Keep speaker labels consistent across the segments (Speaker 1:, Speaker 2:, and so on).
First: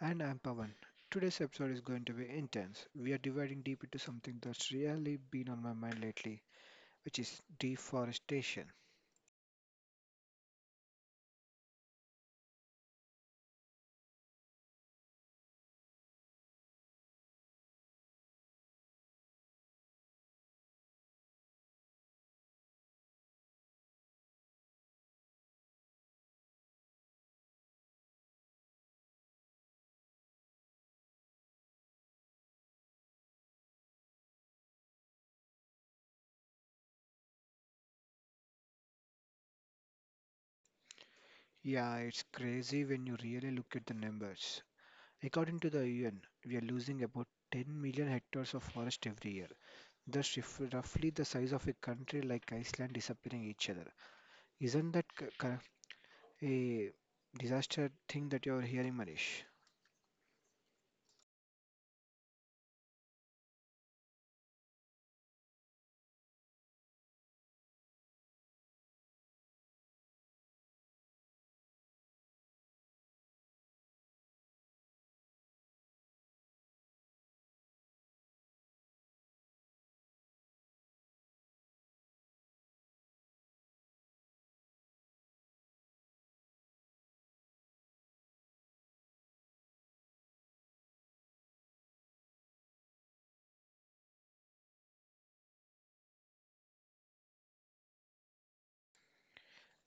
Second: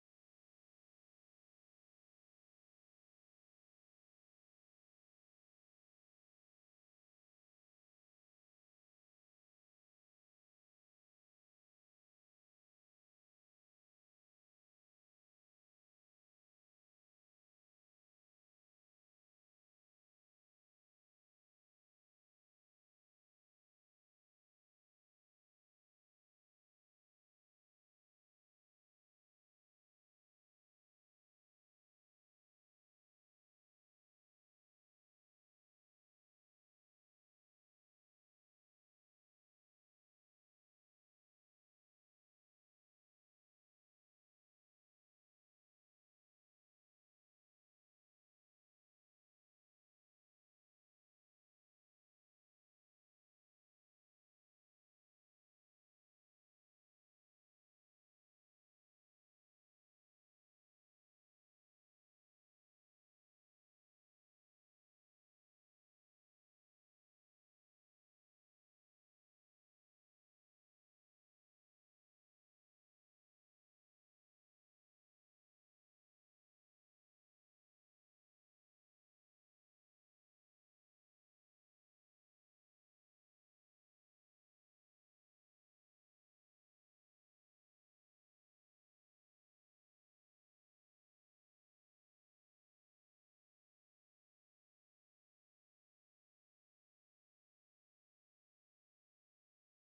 Speaker 1: And I'm Pavan. Today's episode is going to be intense. We are diving deep into something that's really been on my mind lately, which is deforestation. Yeah, it's crazy when you really look at the numbers. According to the UN, we are losing about 10 million hectares of forest every year. That's roughly the size of a country like Iceland disappearing each other. Isn't that c- cor- a disaster thing that you're hearing, Manish?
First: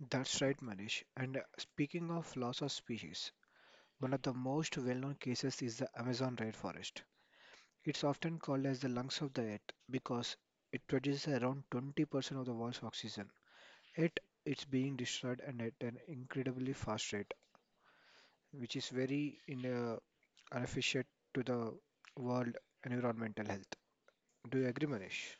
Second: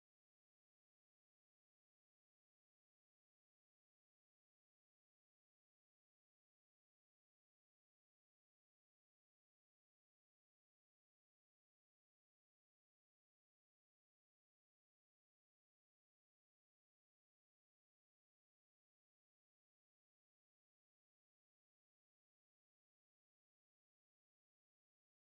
Speaker 1: That's right, Manish. And speaking of loss of species, one of the most well known cases is the Amazon rainforest. It's often called as the lungs of the earth because it produces around 20% of the world's oxygen. Yet it's being destroyed and at an incredibly fast rate, which is very inefficient to the world environmental health. Do you agree, Manish?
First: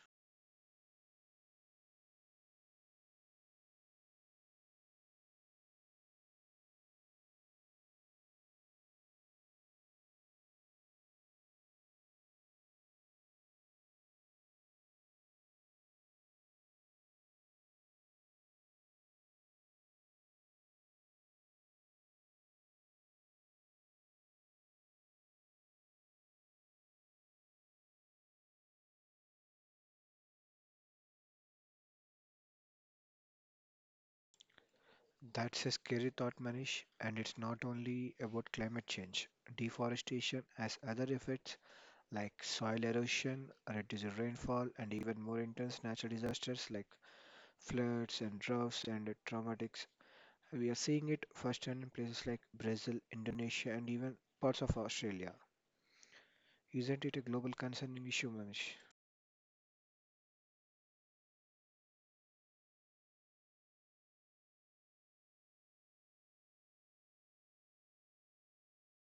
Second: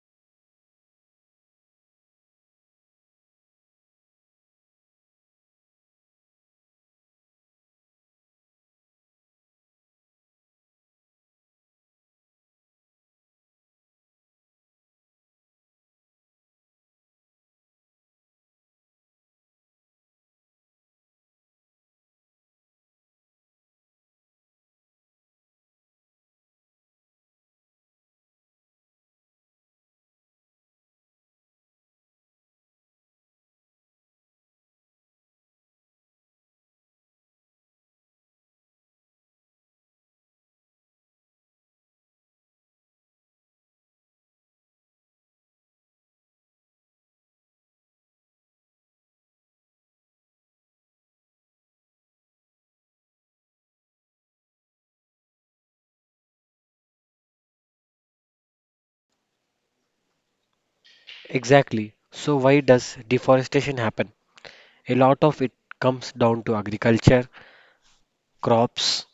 Speaker 1: That's a scary thought, Manish, and it's not only about climate change. Deforestation has other effects like soil erosion, reduced rainfall, and even more intense natural disasters like floods and droughts and traumatics. We are seeing it firsthand in places like Brazil, Indonesia, and even parts of Australia. Isn't it a global concerning issue, Manish?
Speaker 2: Exactly. So why does deforestation happen? A lot of it comes down to agriculture, crops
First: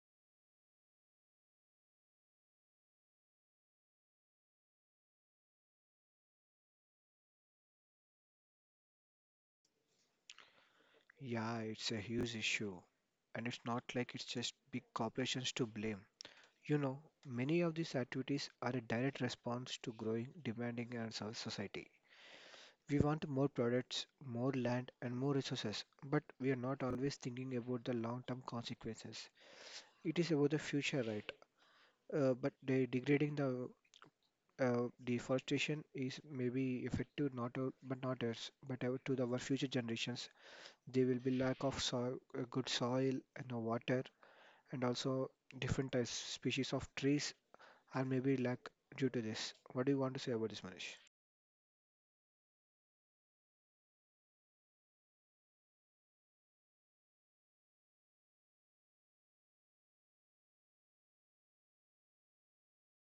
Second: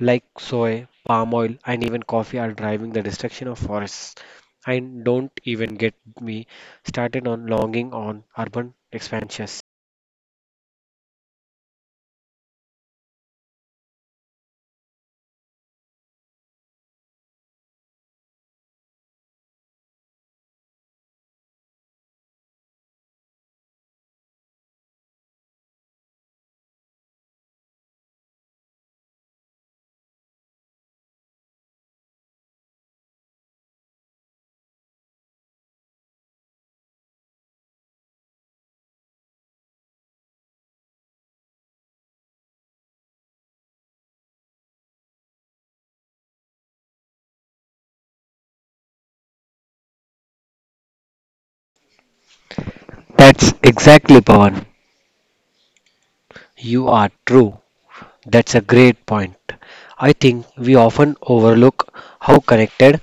Speaker 2: like soy, palm oil, and even coffee are driving the destruction of forests. And don't even get me started on longing on urban expansions.
Speaker 1: Yeah, it's a huge issue. And it's not like it's just big corporations to blame. You know, many of these activities are a direct response to growing demanding in our society. We want more products, more land, and more resources, but we are not always thinking about the long term consequences. It is about the future, right? But the degrading the deforestation is maybe effective not us but out to the, our future generations. There will be lack of soil, good soil, and water, and also different types species of trees, and maybe lack due to this. What do you want to say about this, Manish?
Speaker 2: That's exactly Pawan. You are true. That's a great point. I think we often overlook how connected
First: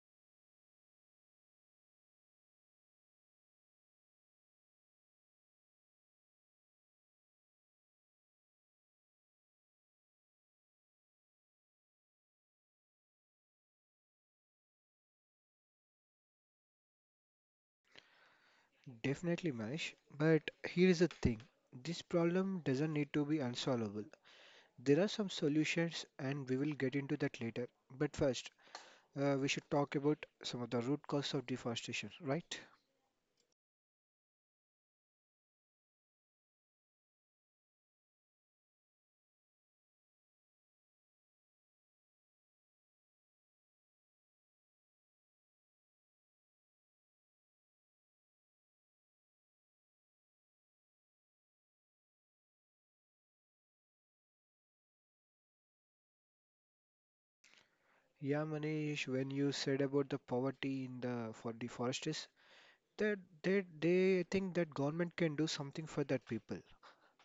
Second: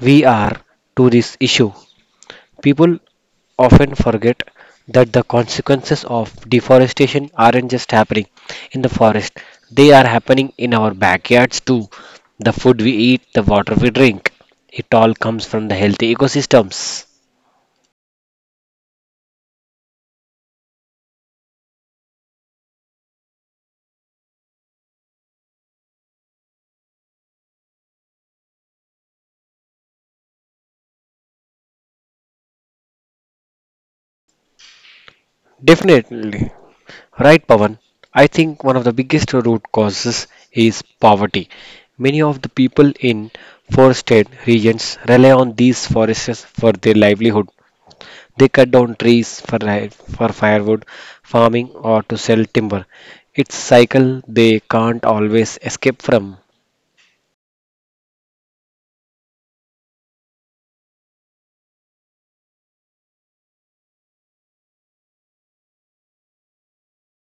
Speaker 2: we are to this issue. People often forget that the consequences of deforestation aren't just happening in the forest, they are happening in our backyards too. The food we eat, the water we drink, it all comes from the healthy ecosystems.
Speaker 1: Definitely, Mesh. But here is the thing, this problem doesn't need to be unsolvable. There are some solutions, and we will get into that later. But first, we should talk about some of the root cause of deforestation, right?
Speaker 2: Definitely. Right, Pavan. I think one of the biggest root causes is poverty. Many of the people in forested regions rely on these forests for their livelihood. They cut down trees for, for firewood, farming, or to sell timber. It's cycle they can't always escape from.
Speaker 1: Yeah, Manish, when you said about the poverty in the for deforesters, that they think that government can do something for that people,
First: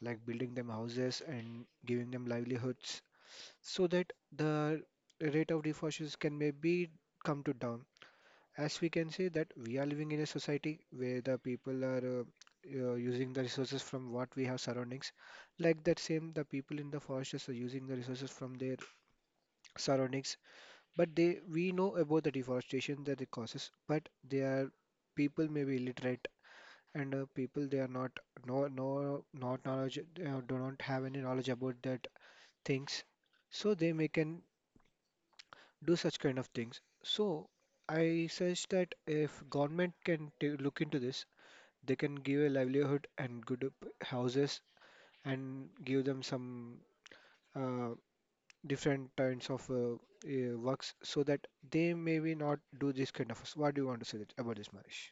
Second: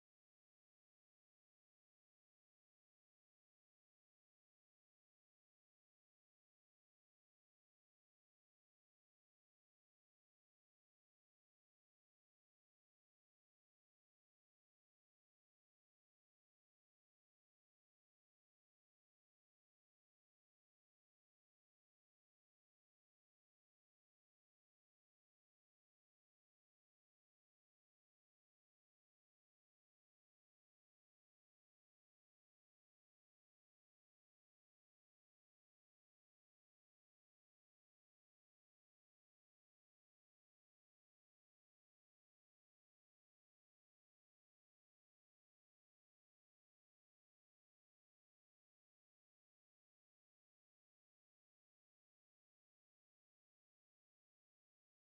Speaker 1: like building them houses and giving them livelihoods, so that the rate of deforestation can maybe come to down. As we can say that we are living in a society where the people are using the resources from what we have surroundings, like that same the people in the forests are using the resources from their surroundings. But they we know about the deforestation that it causes, but they are people may be illiterate, and people they are not no not knowledge, do not have any knowledge about that things, so they may can do such kind of things. So I suggest that if government can t look into this, they can give a livelihood and good houses, and give them some uh, different kinds of works, so that they maybe not do this kind of. What do you want to say that, about this, Manish?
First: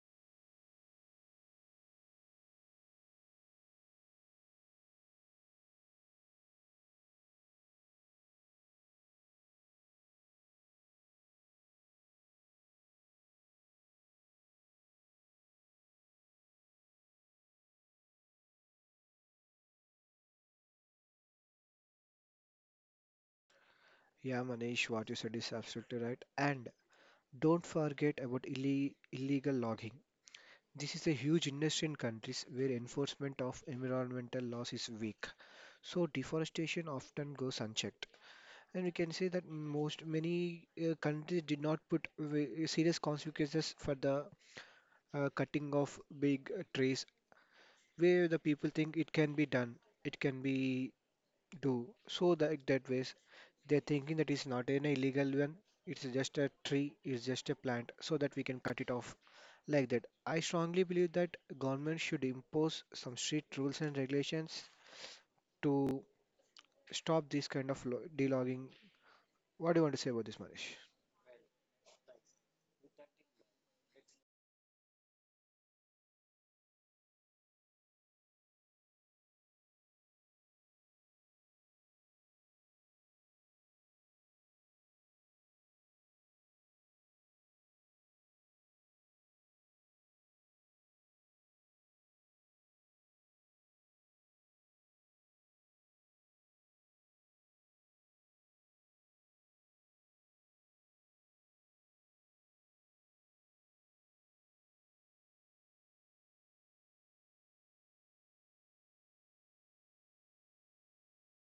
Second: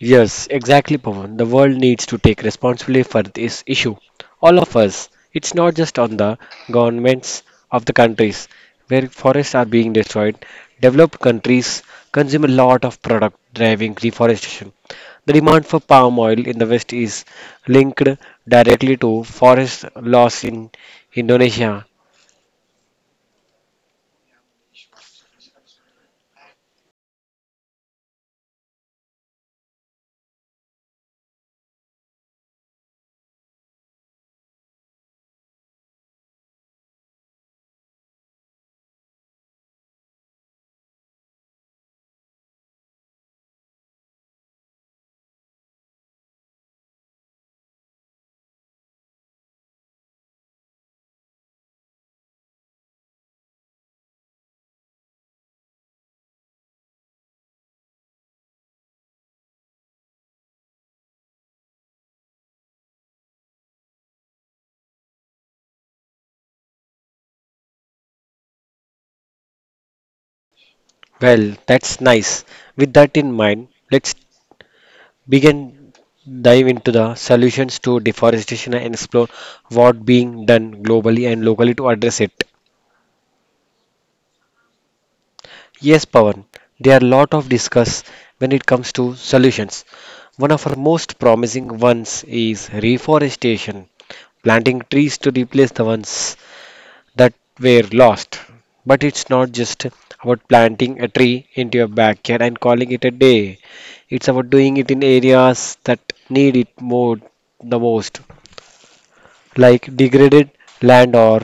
Speaker 2: Yes, exactly, Pawan. The world needs to take responsibility for this issue. All of us. It's not just on the governments of the countries where forests are being destroyed. Developed countries consume a lot of product driving deforestation. The demand for palm oil in the West is linked directly to forest loss in Indonesia.
Speaker 1: Yeah, Manish, what you said is absolutely right. And don't forget about illi illegal logging. This is a huge industry in countries where enforcement of environmental laws is weak, so deforestation often goes unchecked. And we can say that most many countries did not put serious consequences for the cutting of big trees, where the people think it can be done, it can be do. So that that ways they're thinking that it's not an illegal one, it's just a tree, it's just a plant, so that we can cut it off like that. I strongly believe that government should impose some strict rules and regulations to stop this kind of delogging. What do you want to say about this, Manish?
Speaker 2: Well, that's nice. With that in mind, let's. We can dive into the solutions to deforestation and explore what being done globally and locally to address it. Yes, Pawan, there are a lot of discuss when it comes to solutions. One of our most promising ones is reforestation, planting trees to replace the ones that were lost. But it's not just about planting a tree into your backyard and calling it a day. It's about doing it in areas that need it more the most, like degraded land or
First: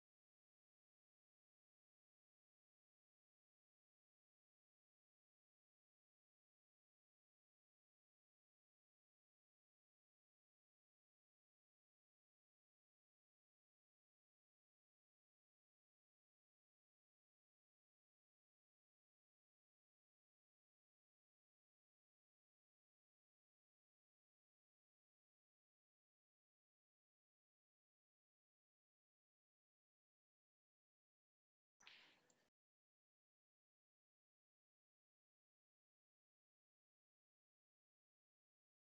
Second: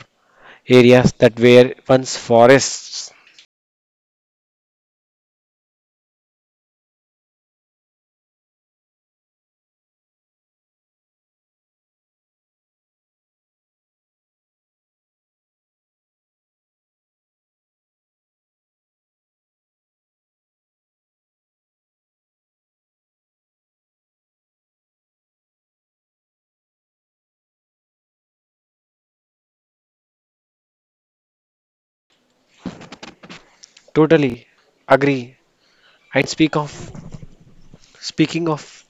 Speaker 2: areas that were once forests. Totally agree. And speaking of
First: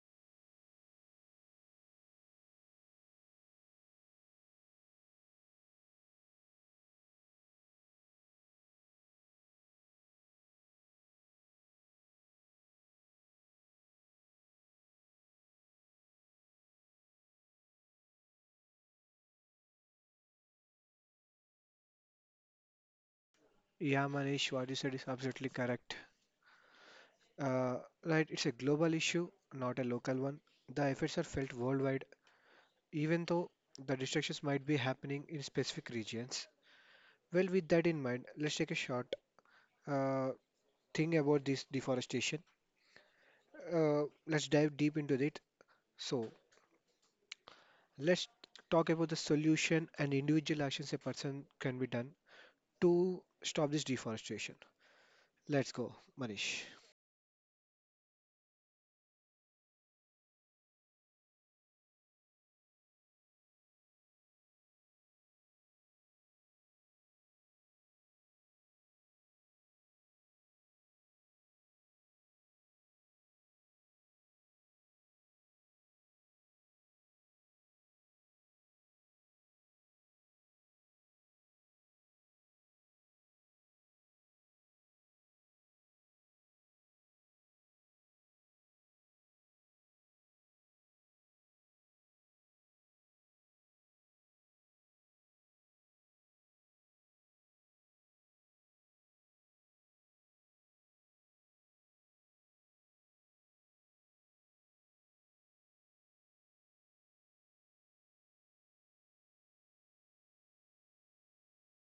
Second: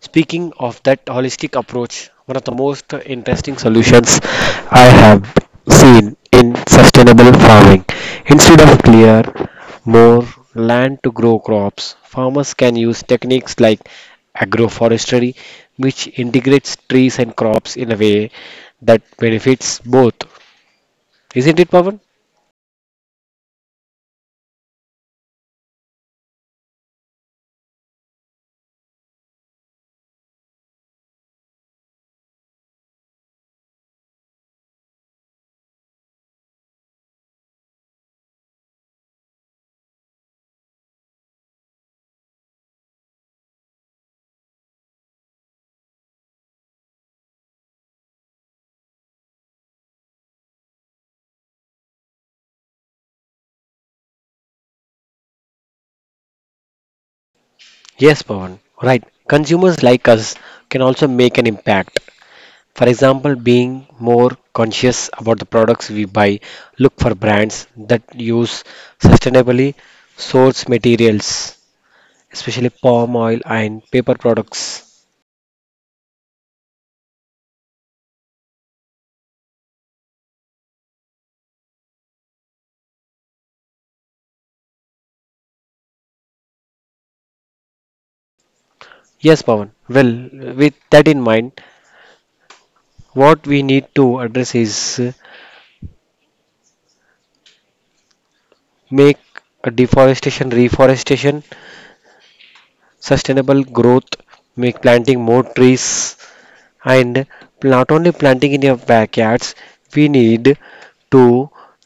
Speaker 2: speaking of that holistic approach, one of the most interesting solutions I have seen in sustainable farming. Instead of clear more land to grow crops, farmers can use techniques like agroforestry, which integrates trees and crops in a way that benefits both. Isn't it, Pawan?
Speaker 1: Yeah, Manish, what you said is absolutely correct. Uh, right, it's a global issue, not a local one. The effects are felt worldwide, even though the destructions might be happening in specific regions. Well, with that in mind, let's take a short uh, thing about this deforestation. Let's dive deep into it. So, let's talk about the solution and individual actions a person can be done to stop this deforestation. Let's go, Manish.
Speaker 2: Yes, Pawan. Right. Consumers like us can also make an impact. For example, being more conscious about the products we buy, look for brands that use sustainably sourced materials, especially palm oil and paper products. Yes, Pawan. Well, with that in mind, what we need to address is make a deforestation, reforestation, sustainable growth, make planting more trees. And not only planting in your backyards, we need to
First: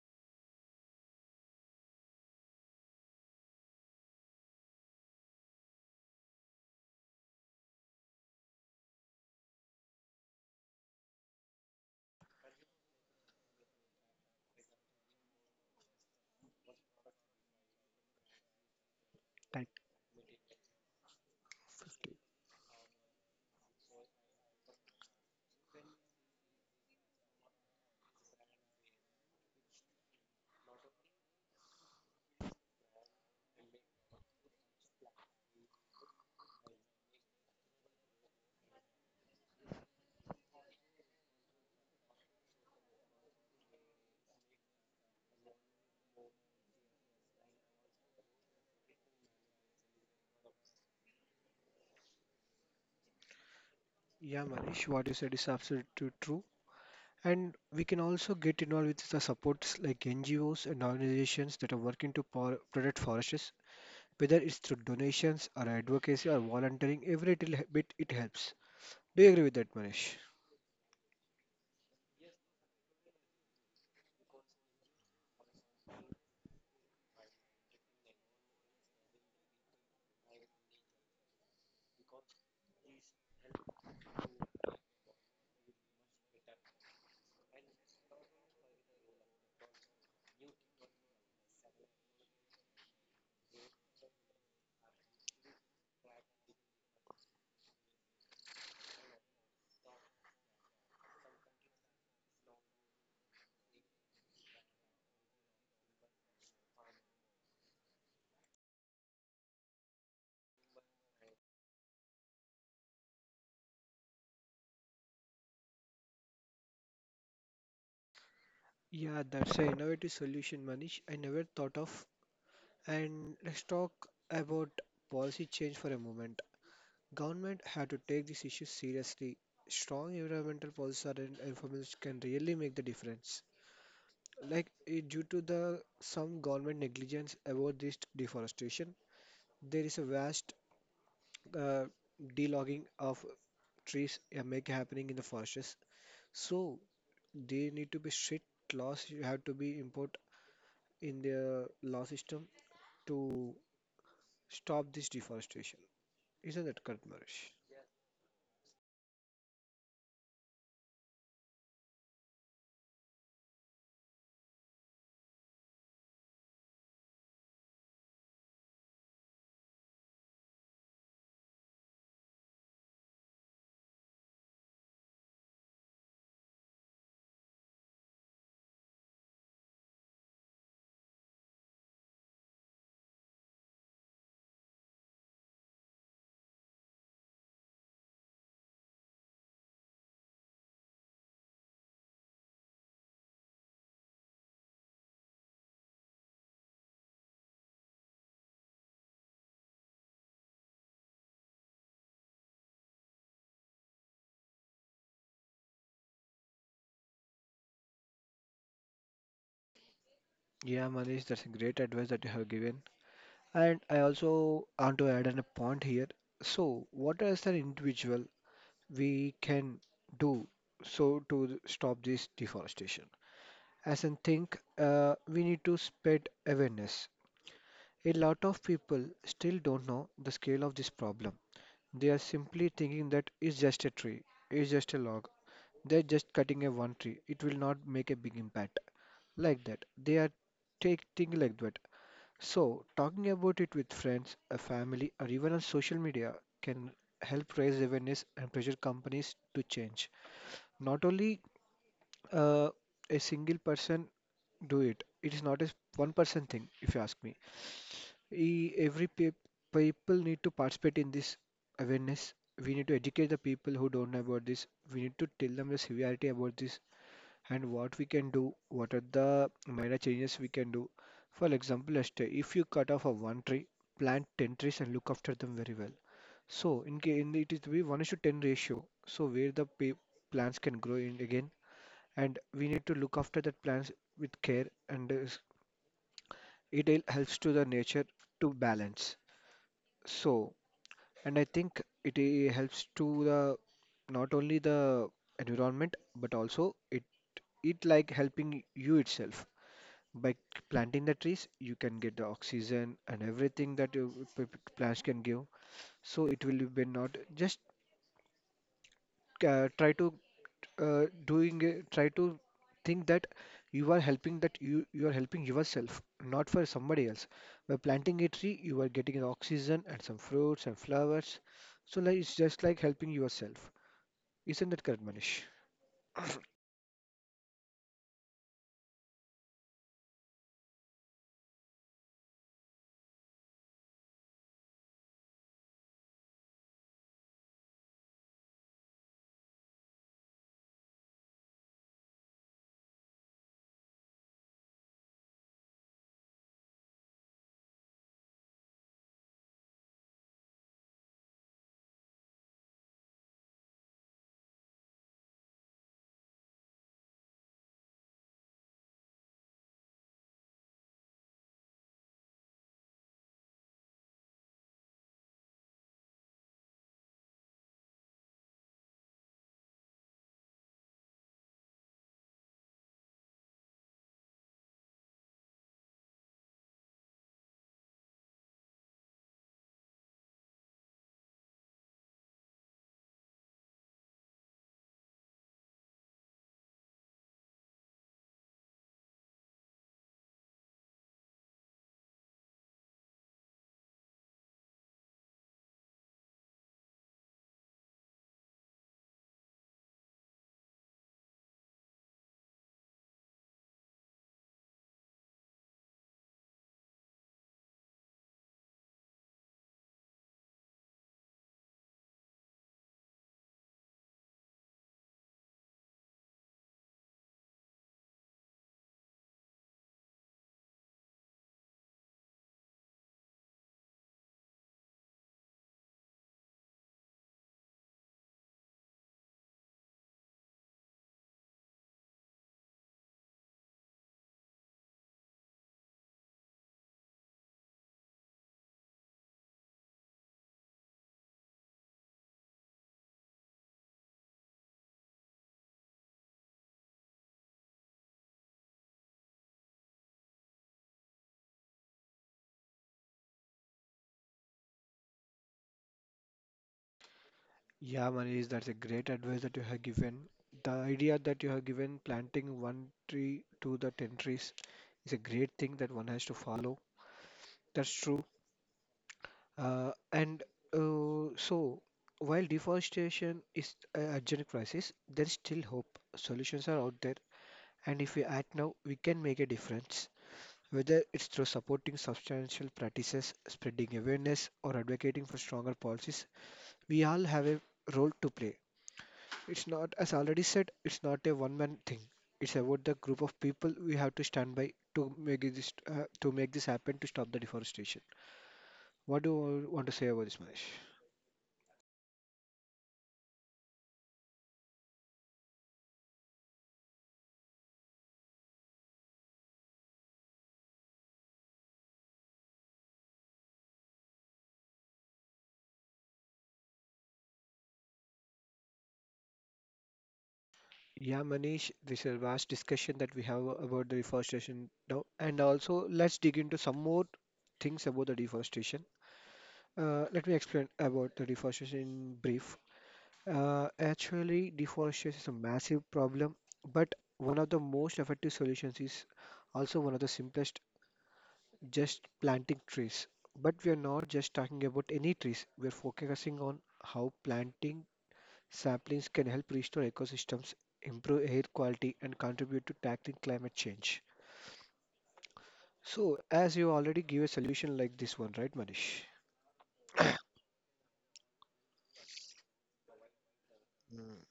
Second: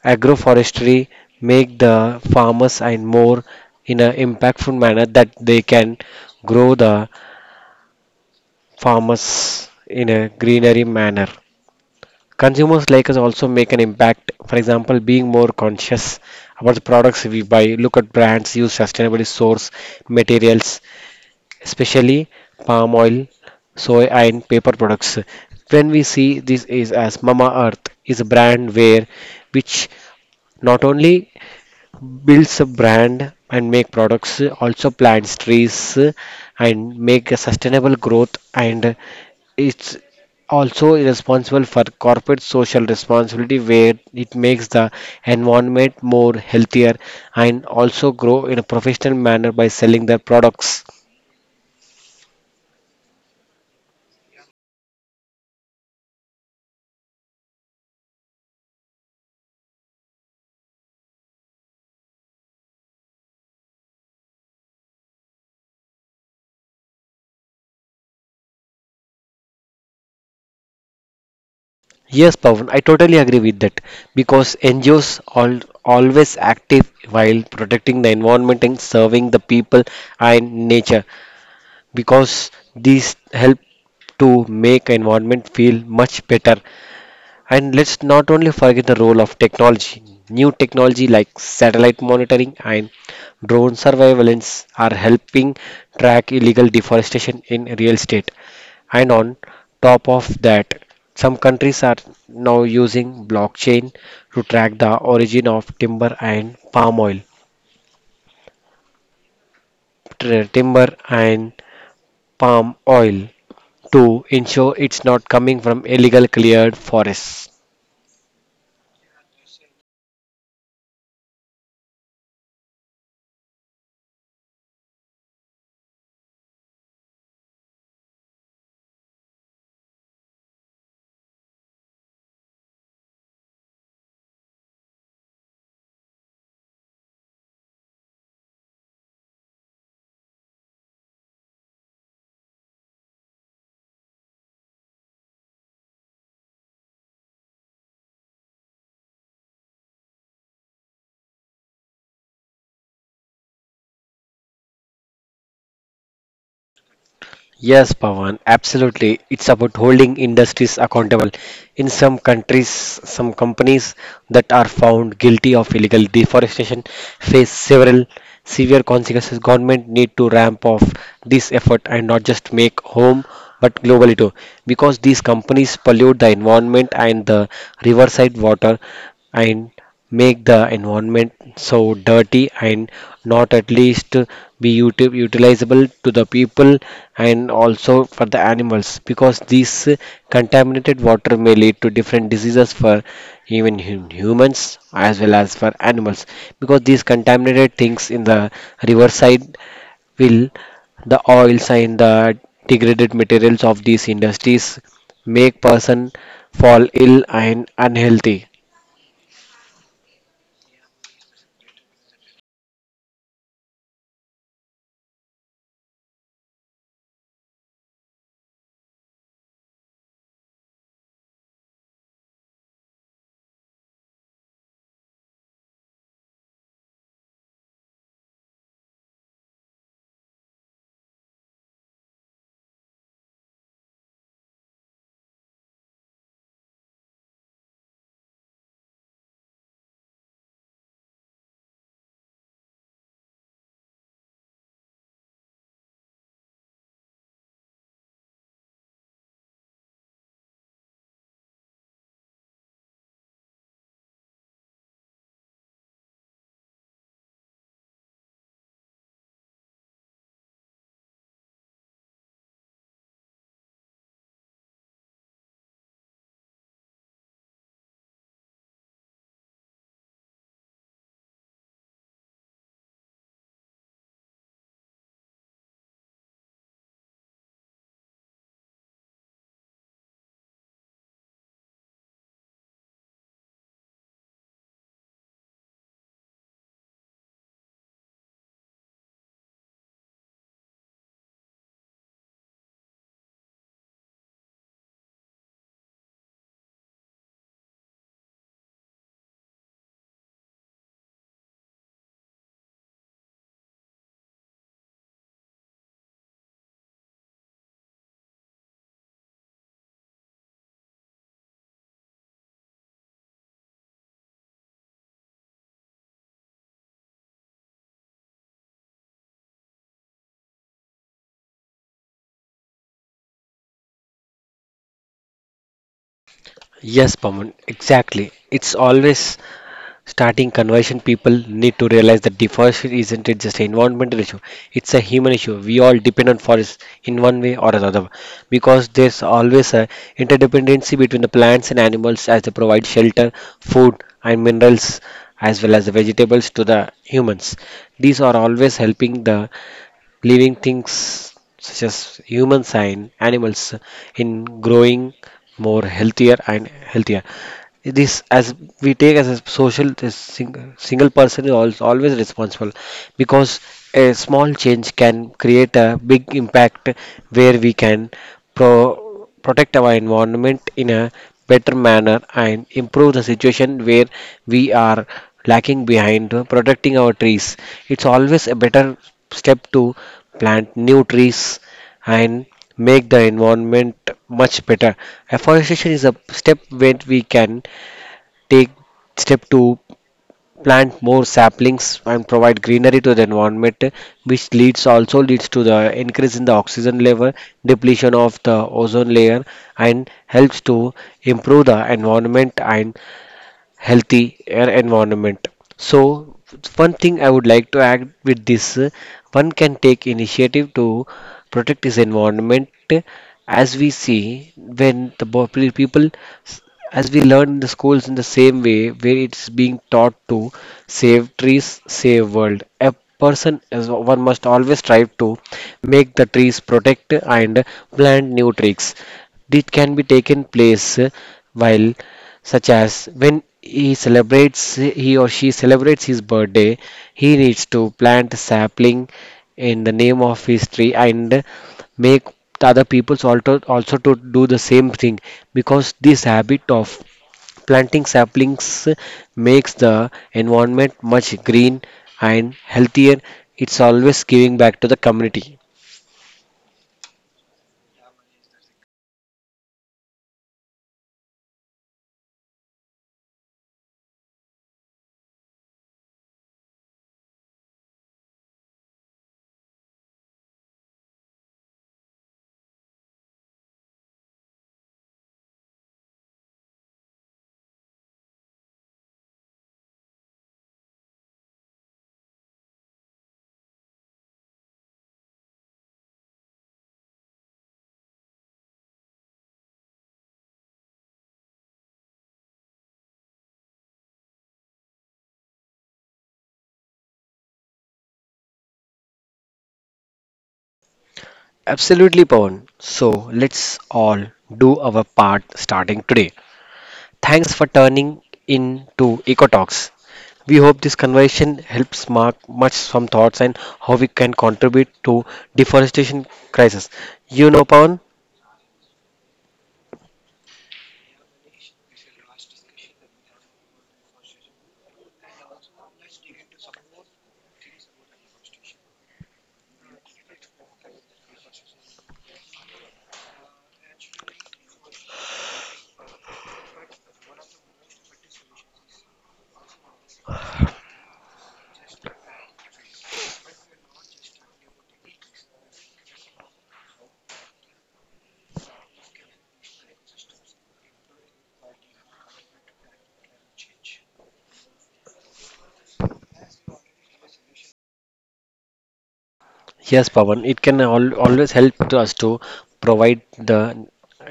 Speaker 2: agroforestry make the farmers and more in an impactful manner that they can grow the farmers in a greenery manner. Consumers like us also make an impact. For example, being more conscious about the products we buy. Look at brands use sustainably source
Speaker 1: Thank.
Speaker 2: materials, especially palm oil, soy, and paper products. When we see this is as Mama Earth is a brand where which not only builds a brand and make products, also plants trees and make a sustainable growth, and it's also responsible for corporate social responsibility where it makes the environment more healthier and also grow in a professional manner by selling their products.
Speaker 1: Yeah, Manish, what you said is absolutely true. And we can also get involved with the supports like NGOs and organizations that are working to protect forests, whether it's through donations or advocacy or volunteering, every little bit it helps. Do you agree with that, Manish?
Speaker 2: Yes, Pawan, I totally agree with that because NGOs are always active while protecting the environment and serving the people and nature, because these help to make environment feel much better. And let's not only forget the role of technology. New technology like satellite monitoring and drone surveillance are helping track illegal deforestation in real estate. And on top of that, some countries are now using blockchain to track the origin of timber and palm oil. Timber and palm oil to ensure it's not coming from illegal cleared forests.
Speaker 1: Yeah, that's an innovative solution, Manish. I never thought of. And let's talk about policy change for a moment. Government had to take these issues seriously. Strong environmental policies and enforcement can really make the difference. Like due to the some government negligence about this deforestation, there is a vast uh, de-logging of trees, make happening in the forests. So they need to be strict laws, you have to be import in the law system to stop this deforestation. Isn't that correct, Manish?
Speaker 2: Yes, Pawan, absolutely. It's about holding industries accountable. In some countries, some companies that are found guilty of illegal deforestation face several severe consequences. Government need to ramp up this effort and not just make home but globally too, because these companies pollute the environment and the riverside water and make the environment so dirty and not at least be utilizable to the people and also for the animals, because this contaminated water may lead to different diseases for even humans as well as for animals, because these contaminated things in the riverside will the oils and the degraded materials of these industries make person fall ill and unhealthy.
Speaker 1: Yeah, Manish, that's a great advice that you have given. And I also want to add on a point here. So, what is an individual we can do so to stop this deforestation. As I think, we need to spread awareness. A lot of people still don't know the scale of this problem. They are simply thinking that it's just a tree, it's just a log, they're just cutting a one tree, it will not make a big impact, like that they are take thing like that. So talking about it with friends a family or even on social media can help raise awareness and pressure companies to change. Not only uh, a single person do it. It is not a one person thing, if you ask me. Every people need to participate in this awareness. We need to educate the people who don't know about this. We need to tell them the severity about this and what we can do. What are the minor changes we can do? For example, yesterday, if you cut off a one tree, plant 10 trees and look after them very well. So in, in it is to be 1 is to 10 ratio. So where the plants can grow in again, and we need to look after that plants with care, and it helps to the nature to balance. So, and I think it helps to the not only the environment, but also it like helping you itself. By planting the trees you can get the oxygen and everything that you, plants can give. So it will be not just try to doing it, try to think that you are helping, that you are helping yourself, not for somebody else. By planting a tree, you are getting an oxygen and some fruits and flowers. So like it's just like helping yourself. Isn't that correct, Manish?
Speaker 2: Yes, Paman, exactly. It's always starting conversion, people need to realize that deforestation isn't it just an environmental issue, it's a human issue. We all depend on forests in one way or another, because there's always a interdependency between the plants and animals as they provide shelter, food and minerals as well as the vegetables to the humans. These are always helping the living things such as humans and animals in growing more healthier and healthier. This as we take as a social this single person is always responsible, because a small change can create a big impact where we can protect our environment in a better manner and improve the situation where we are lacking behind protecting our trees. It's always a better step to plant new trees and make the environment much better. Afforestation is a step where we can take step to plant more saplings and provide greenery to the environment, which leads also leads to the increase in the oxygen level, depletion of the ozone layer, and helps to improve the environment and healthy air environment. So, one thing I would like to add with this one can take initiative to protect his environment as we see when the people s- as we learn in the schools, in the same way where it's being taught to save trees save world, a person is one must always strive to make the trees protect and plant new trees. This can be taken place while such as when he celebrates he or she celebrates his birthday, he needs to plant a sapling in the name of his tree and make the other people also to do the same thing, because this habit of planting saplings makes the environment much green and healthier. It's always giving back to the community.
Speaker 1: Yeah, Manish, that's a great advice that you have given. The idea that you have given, planting one tree to the 10 trees, is a great thing that one has to follow. That's true. Uh, and uh, so, while deforestation is a urgent crisis, there's still hope. Solutions are out there, and if we act now, we can make a difference. Whether it's through supporting substantial practices, spreading awareness, or advocating for stronger policies, we all have a role to play. It's not, as already said, it's not a one-man thing. It's about the group of people we have to stand by to make this happen to stop the deforestation. What do you want to say about this, Mahesh?
Speaker 2: Absolutely, Pawan. So let's all do our part starting today. Thanks for turning in to EcoTalks. We hope this conversation helps mark much some thoughts and how we can contribute to deforestation crisis. You know, Pawan?
Speaker 1: Yeah, Manish, this is a vast discussion that we have about the deforestation now, and also let's dig into some more things about the deforestation. Let me explain about the deforestation in brief. Actually, deforestation is a massive problem, but one of the most effective solutions is also one of the simplest, just planting trees. But we are not just talking about any trees, we are focusing on how planting saplings can help restore ecosystems, improve air quality, and contribute to tackling climate change. So, as you already give a solution like this one, right, Manish?
Speaker 2: Yes, Pawan. It can always help to us to provide the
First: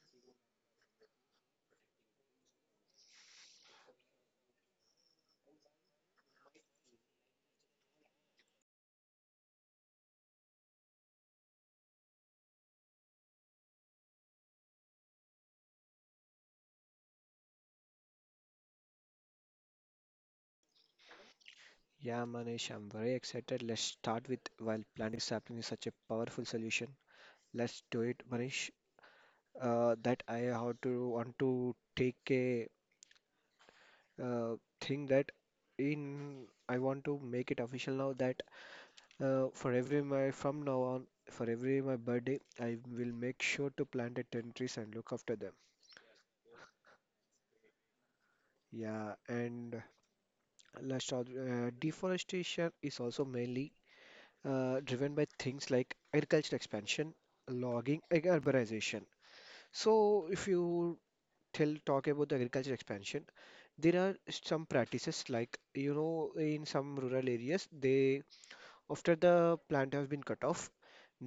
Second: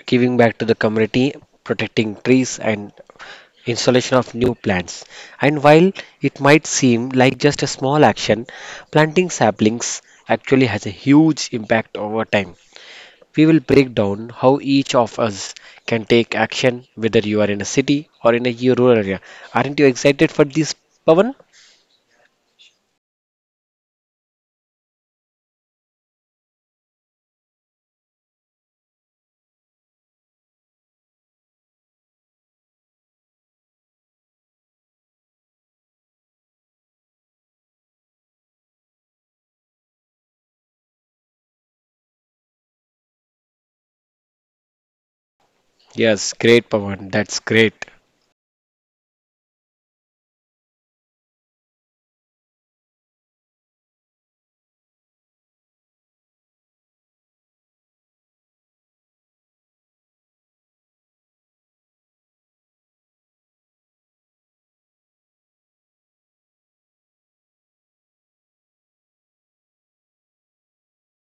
Speaker 2: giving back to the community, protecting trees and installation of new plants. And while it might seem like just a small action, planting saplings actually has a huge impact over time. We will break down how each of us can take action, whether you are in a city or in a rural area. Aren't you excited for this, Pavan?
Speaker 1: Yeah, Manish, I'm very excited. Let's start with while planting sapling is such a powerful solution. Let's do it, Manish. That I how to want to take a uh, thing that in I want to make it official now that, for every my from now on, for every my birthday, I will make sure to plant a 10 trees and look after them.
Speaker 2: Yes, great, Pavan. That's great.
Speaker 1: Yeah, and last, deforestation is also mainly driven by things like agricultural expansion, logging, and urbanization. So, if you tell talk about the agricultural expansion, there are some practices, like, in some rural areas they, after the plant has been cut off,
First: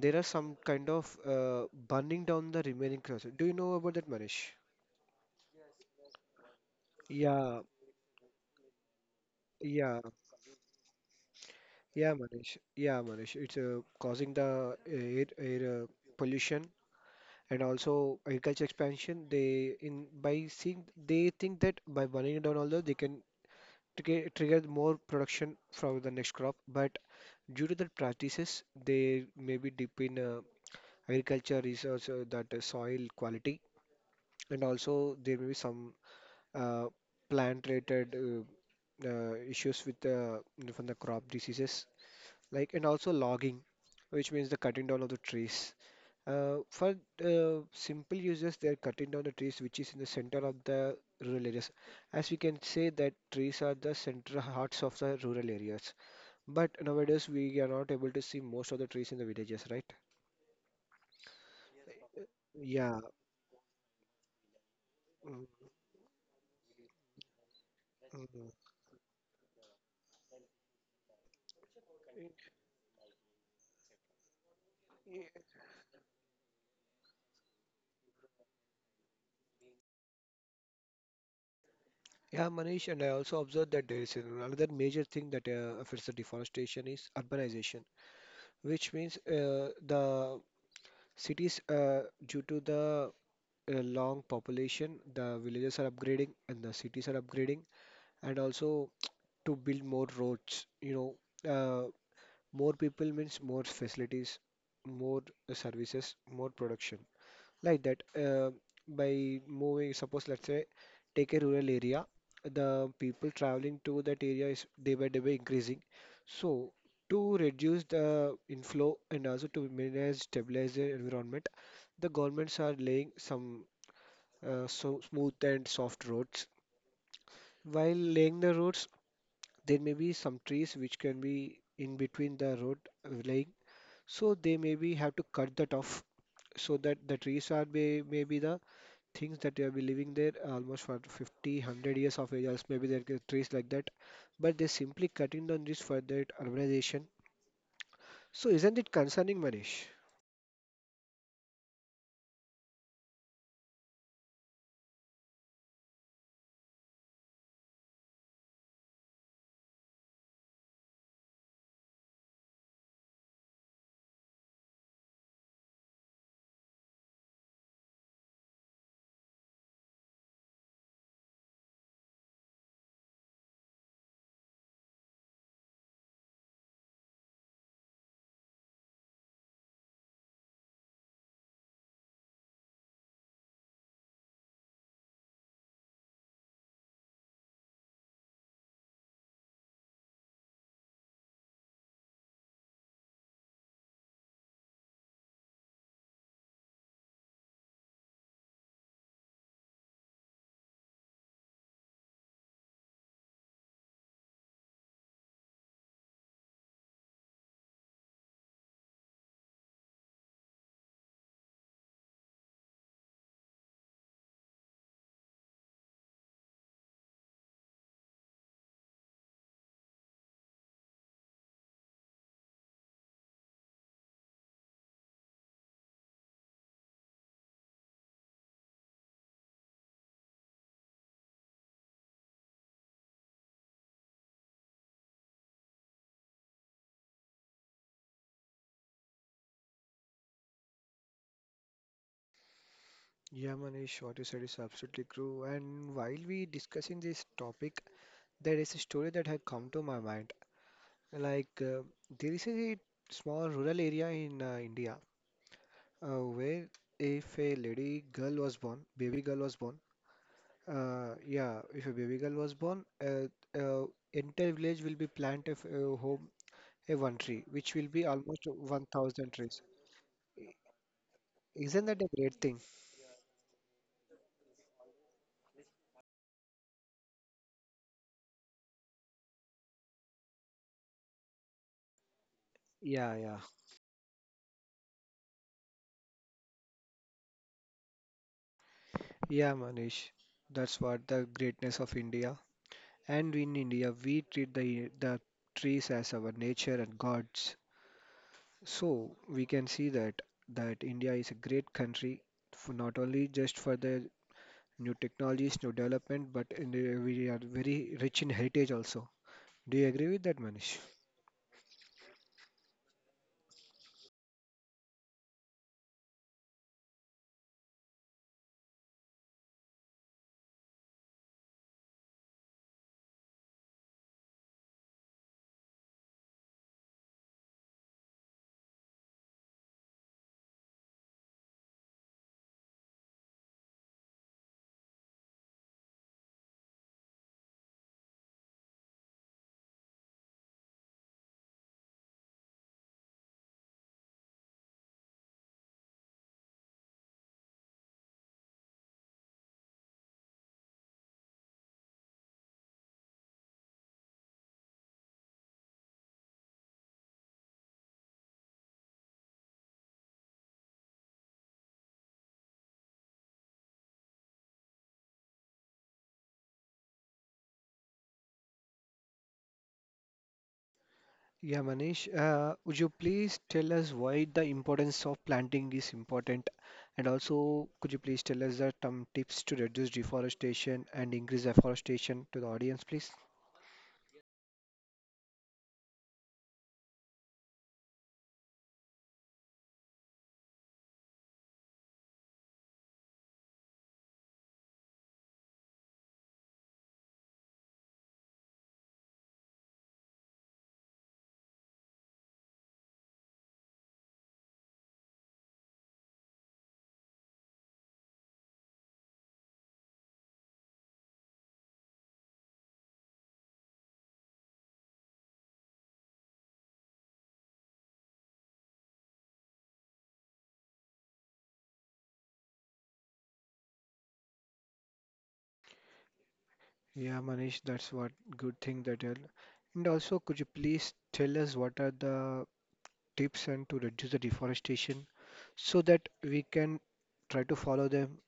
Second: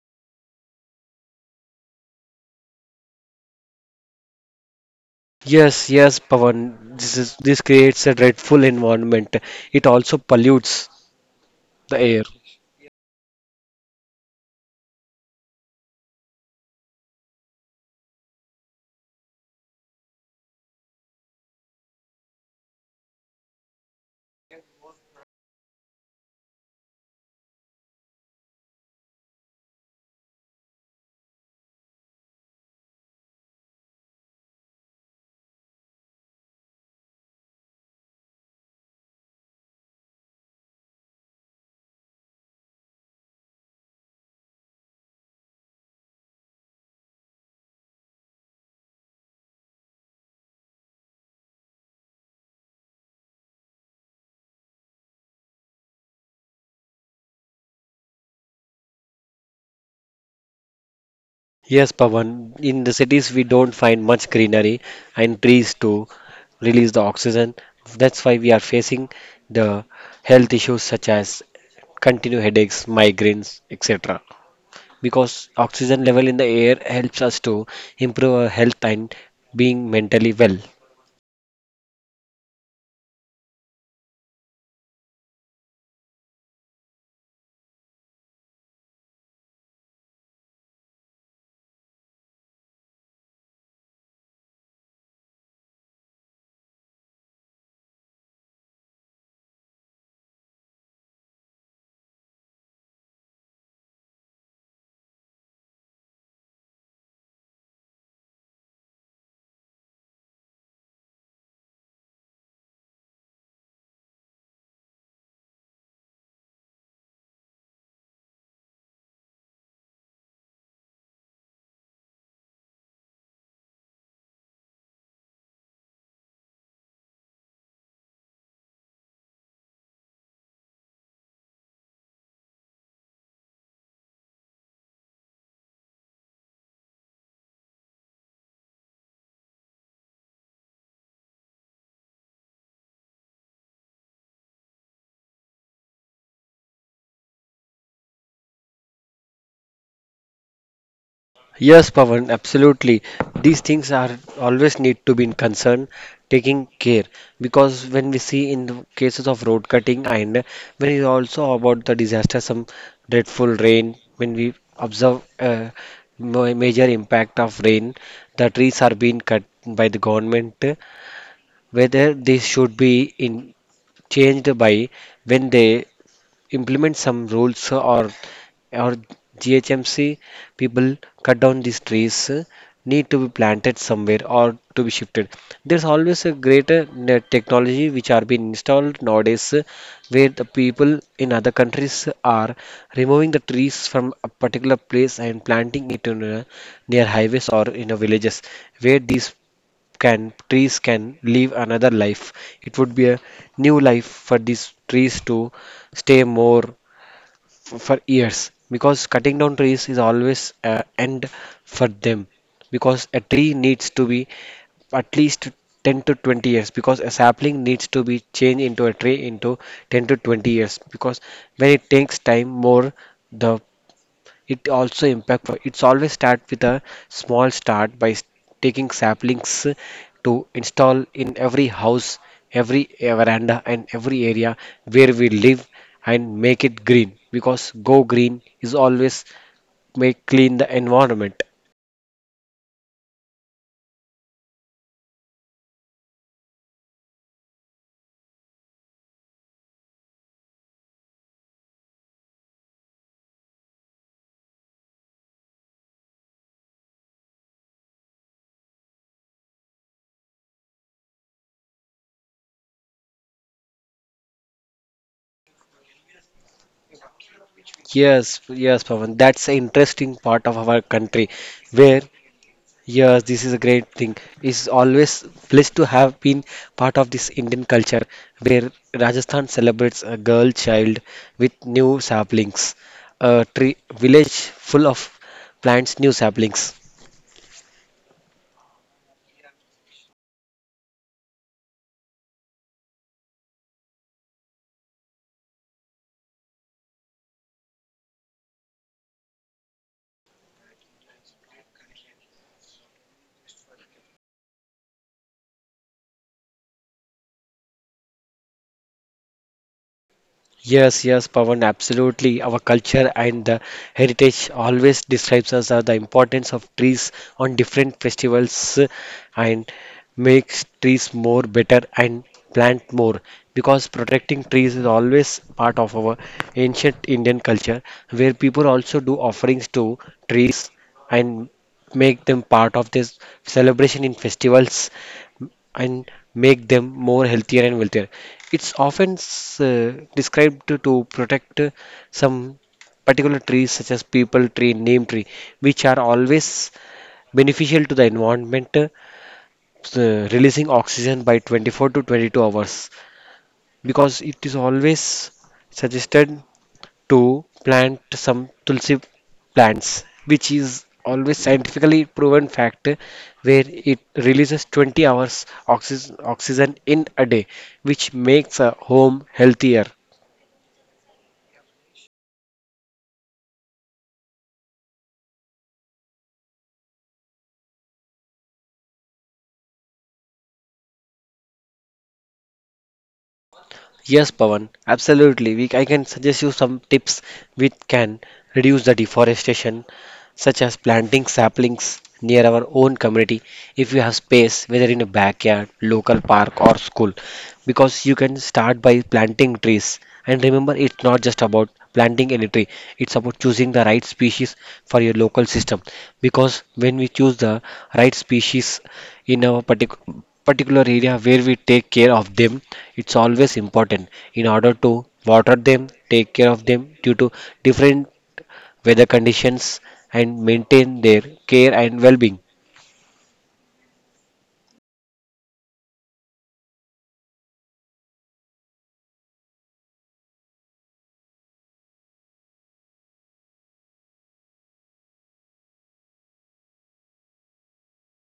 Speaker 1: there are some kind of burning down the remaining crosses. Do you know about that, Manish?
Speaker 2: Yes, yes, Pavan. This
Speaker 1: Yeah,
Speaker 2: creates a dreadful environment. It
Speaker 1: yeah,
Speaker 2: also pollutes the
Speaker 1: yeah,
Speaker 2: air.
Speaker 1: Manish. Yeah, Manish. It's causing the air pollution. And also agriculture expansion, they, in by seeing, they think that by burning it down although they can trigger more production from the next crop. But due to the practices, they maybe dip in, agriculture research, that soil quality, and also there may be some uh, plant related issues with the, from the crop diseases, like, and also logging, which means the cutting down of the trees for simple users. They are cutting down the trees which is in the center of the rural areas, as we can say that trees are the central hearts of the rural areas, but nowadays we are not able to see most of the trees in the villages, right?
Speaker 2: Yes, Pavan. In the
Speaker 1: Yeah.
Speaker 2: cities, we don't find much greenery and
Speaker 1: Mm.
Speaker 2: trees to release the oxygen. That's why we
Speaker 1: Mm.
Speaker 2: are facing the health issues such as continued headaches, migraines, etc., because oxygen level in the air helps us to improve our health and being mentally well.
Speaker 1: Yeah, Manish, and I also observed that there is another major thing that affects the deforestation is urbanization, which means the cities, due to the long population, the villages are upgrading and the cities are upgrading, and also to build more roads, uh, more people means more facilities, more services, more production like that. Uh, by moving, suppose let's say take a rural area, the people traveling to that area is day by day by increasing. So to reduce the inflow and also to manage, stabilize the environment, the governments are laying some so smooth and soft roads. While laying the roads, there may be some trees which can be in between the road laying, so they maybe have to cut that off. So that the trees are maybe the things that they have been living there almost for 50, 100 years of age, else maybe there are trees like that. But they're simply cutting down this for that urbanization. So isn't it concerning, Manish?
Speaker 2: Yes, Pavan, absolutely. These things are always need to be in concern, taking care, because when we see in the cases of road cutting and when is also about the disaster, some dreadful rain, when we observe a major impact of rain, the trees are being cut by the government, whether this should be in, changed by when they implement some rules or GHMC people cut down these trees need to be planted somewhere or to be shifted. There's always a greater technology which are being installed nowadays where the people in other countries are removing the trees from a particular place and planting it in a, near highways or in a villages where these can trees can live another life. It would be a new life for these trees to stay more for years, because cutting down trees is always a end for them, because a tree needs to be at least 10 to 20 years, because a sapling needs to be changed into a tree into 10 to 20 years, because when it takes time more the it also impact for it's always start with a small start by taking saplings to install in every house, every veranda and every area where we live and make it green, because go green is always make clean the environment.
Speaker 1: Yeah, Manish, what you said is absolutely true. And while we discussing this topic, there is a story that had come to my mind. Like, there is a small rural area in India where, if a lady girl was born, baby girl was born, yeah, if a baby girl was born, uh, entire village will be plant a, a home, a one tree, which will be
Speaker 2: Yes,
Speaker 1: almost
Speaker 2: yes, Pavan.
Speaker 1: 1,000
Speaker 2: That's an
Speaker 1: trees.
Speaker 2: interesting part
Speaker 1: I-
Speaker 2: of our country
Speaker 1: Isn't that
Speaker 2: where.
Speaker 1: a great thing?
Speaker 2: Yes, this is a great thing. It's always blessed to have been part of this Indian culture where Rajasthan celebrates a girl child with new saplings,
Speaker 1: Yeah, yeah.
Speaker 2: a tree village full of plants, new saplings.
Speaker 1: Yeah, Manish. That's what the greatness of India. And in India, we treat the trees as our nature and gods. So we can see that India is a great country, for not only just for the new technologies, new development, but in the, we are very rich in heritage also. Do you agree with that, Manish?
Speaker 2: Yes, yes, Pavan, absolutely. Our culture and the heritage always describes us as the importance of trees on different festivals and makes trees more better and plant more, because protecting trees is always part of our ancient Indian culture where people also do offerings to trees and make them part of this celebration in festivals and make them more healthier and wealthier. It's often described to protect some particular trees such as people tree, neem tree, which are always beneficial to the environment, releasing oxygen by 24 to 22 hours, because it is always suggested to plant some tulsi plants which is always scientifically proven fact where it releases 20 hours oxygen in a day which makes a home healthier.
Speaker 1: Yeah, Manish, would you please tell us why the importance of planting is important? And also, could you please tell us that some tips to reduce deforestation and increase afforestation to the audience, please?
Speaker 2: Yes, Pawan, absolutely. I can suggest you some tips which can reduce the deforestation, such as planting saplings near our own community. If you have space, whether in a backyard, local park, or school. Because you can start by planting trees. And remember, it's not just about planting any tree, it's about choosing the right species for your local system. Because when we choose the right species in our particular area where we take care of them, it's always important in order to water them take care of them due to different weather conditions and maintain their care and well-being.
Speaker 1: Yeah, Manish, that's what good thing that you're. And also, could you please tell us what are the tips and to reduce the deforestation so that we can try to follow them?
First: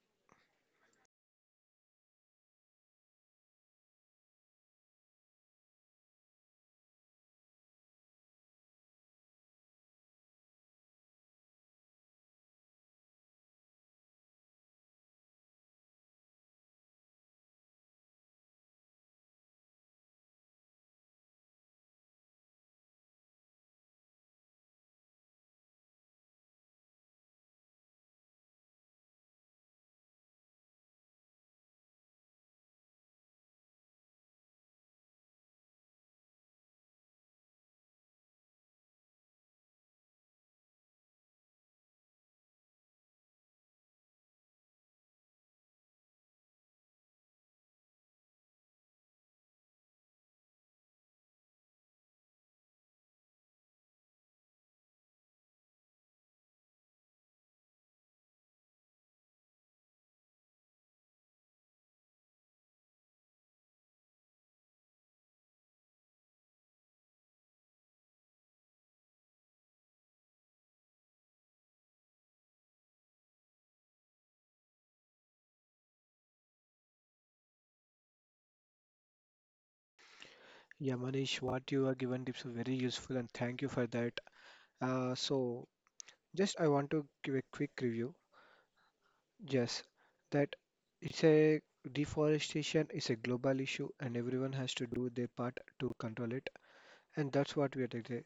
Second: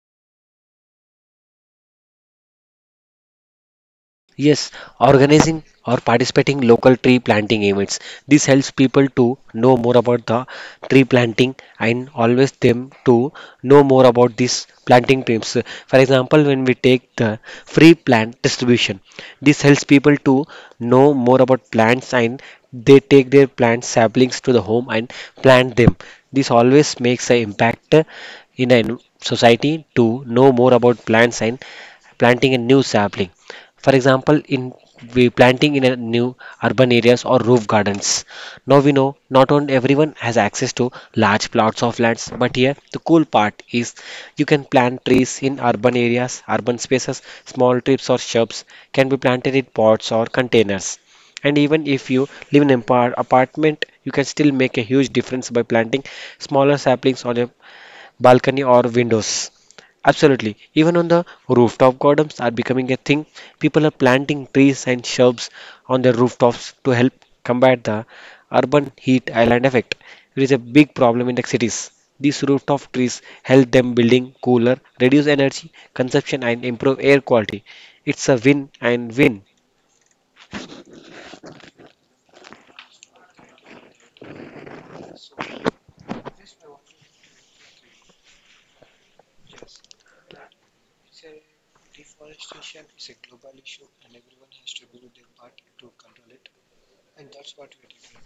Speaker 2: Yes, organizing or participating local tree planting events. This helps people to know more about the tree planting and always them to know more about these planting tips. For example, when we take the free plant distribution, this helps people to know more about plants and they take their plant saplings to the home and plant them. This always makes an impact in a society to know more about plants and planting a new sapling. For example, in we planting in a new urban areas or roof gardens. Now we know not on everyone has access to large plots of lands, but here the cool part is you can plant trees in urban areas, urban spaces, small trips or shrubs can be planted in pots or containers. And even if you live in an apartment, you can still make a huge difference by planting smaller saplings on a balcony or windows. Absolutely. Even on the rooftop gardens are becoming a thing. People are planting trees and shrubs on their rooftops to help combat the urban heat island effect, which is a big problem in the cities. These rooftop trees help them building cooler, reduce energy consumption and improve air quality. It's a win and win.
Speaker 1: Yeah, Manish, what you are given tips are very useful, and thank you for that. So just I want to give a quick review. Just that it's a deforestation is a global issue and everyone has to do their part to control it. And that's what we are doing.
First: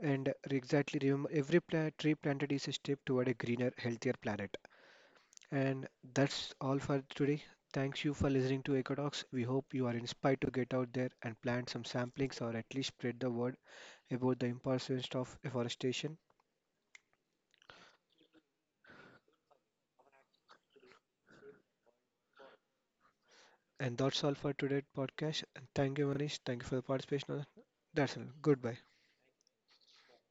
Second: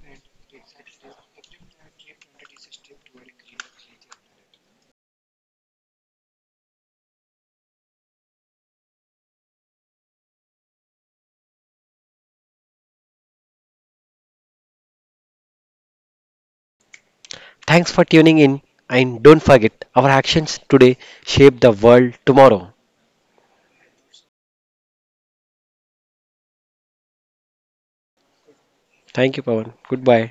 Speaker 1: And exactly, remember, every plant, tree planted is a step toward a greener, healthier planet. And that's all for today. Thanks you for listening to Eco Talks. We hope you are inspired to get out there and plant some samplings, or at least spread the word about the importance of afforestation.
Speaker 2: Thanks for tuning in and don't forget our actions today shape the world tomorrow.
Speaker 1: And that's all for today's podcast. And thank you, Manish. Thank you for the participation. That's all. Goodbye.
Speaker 2: Thank you Pawan. Goodbye.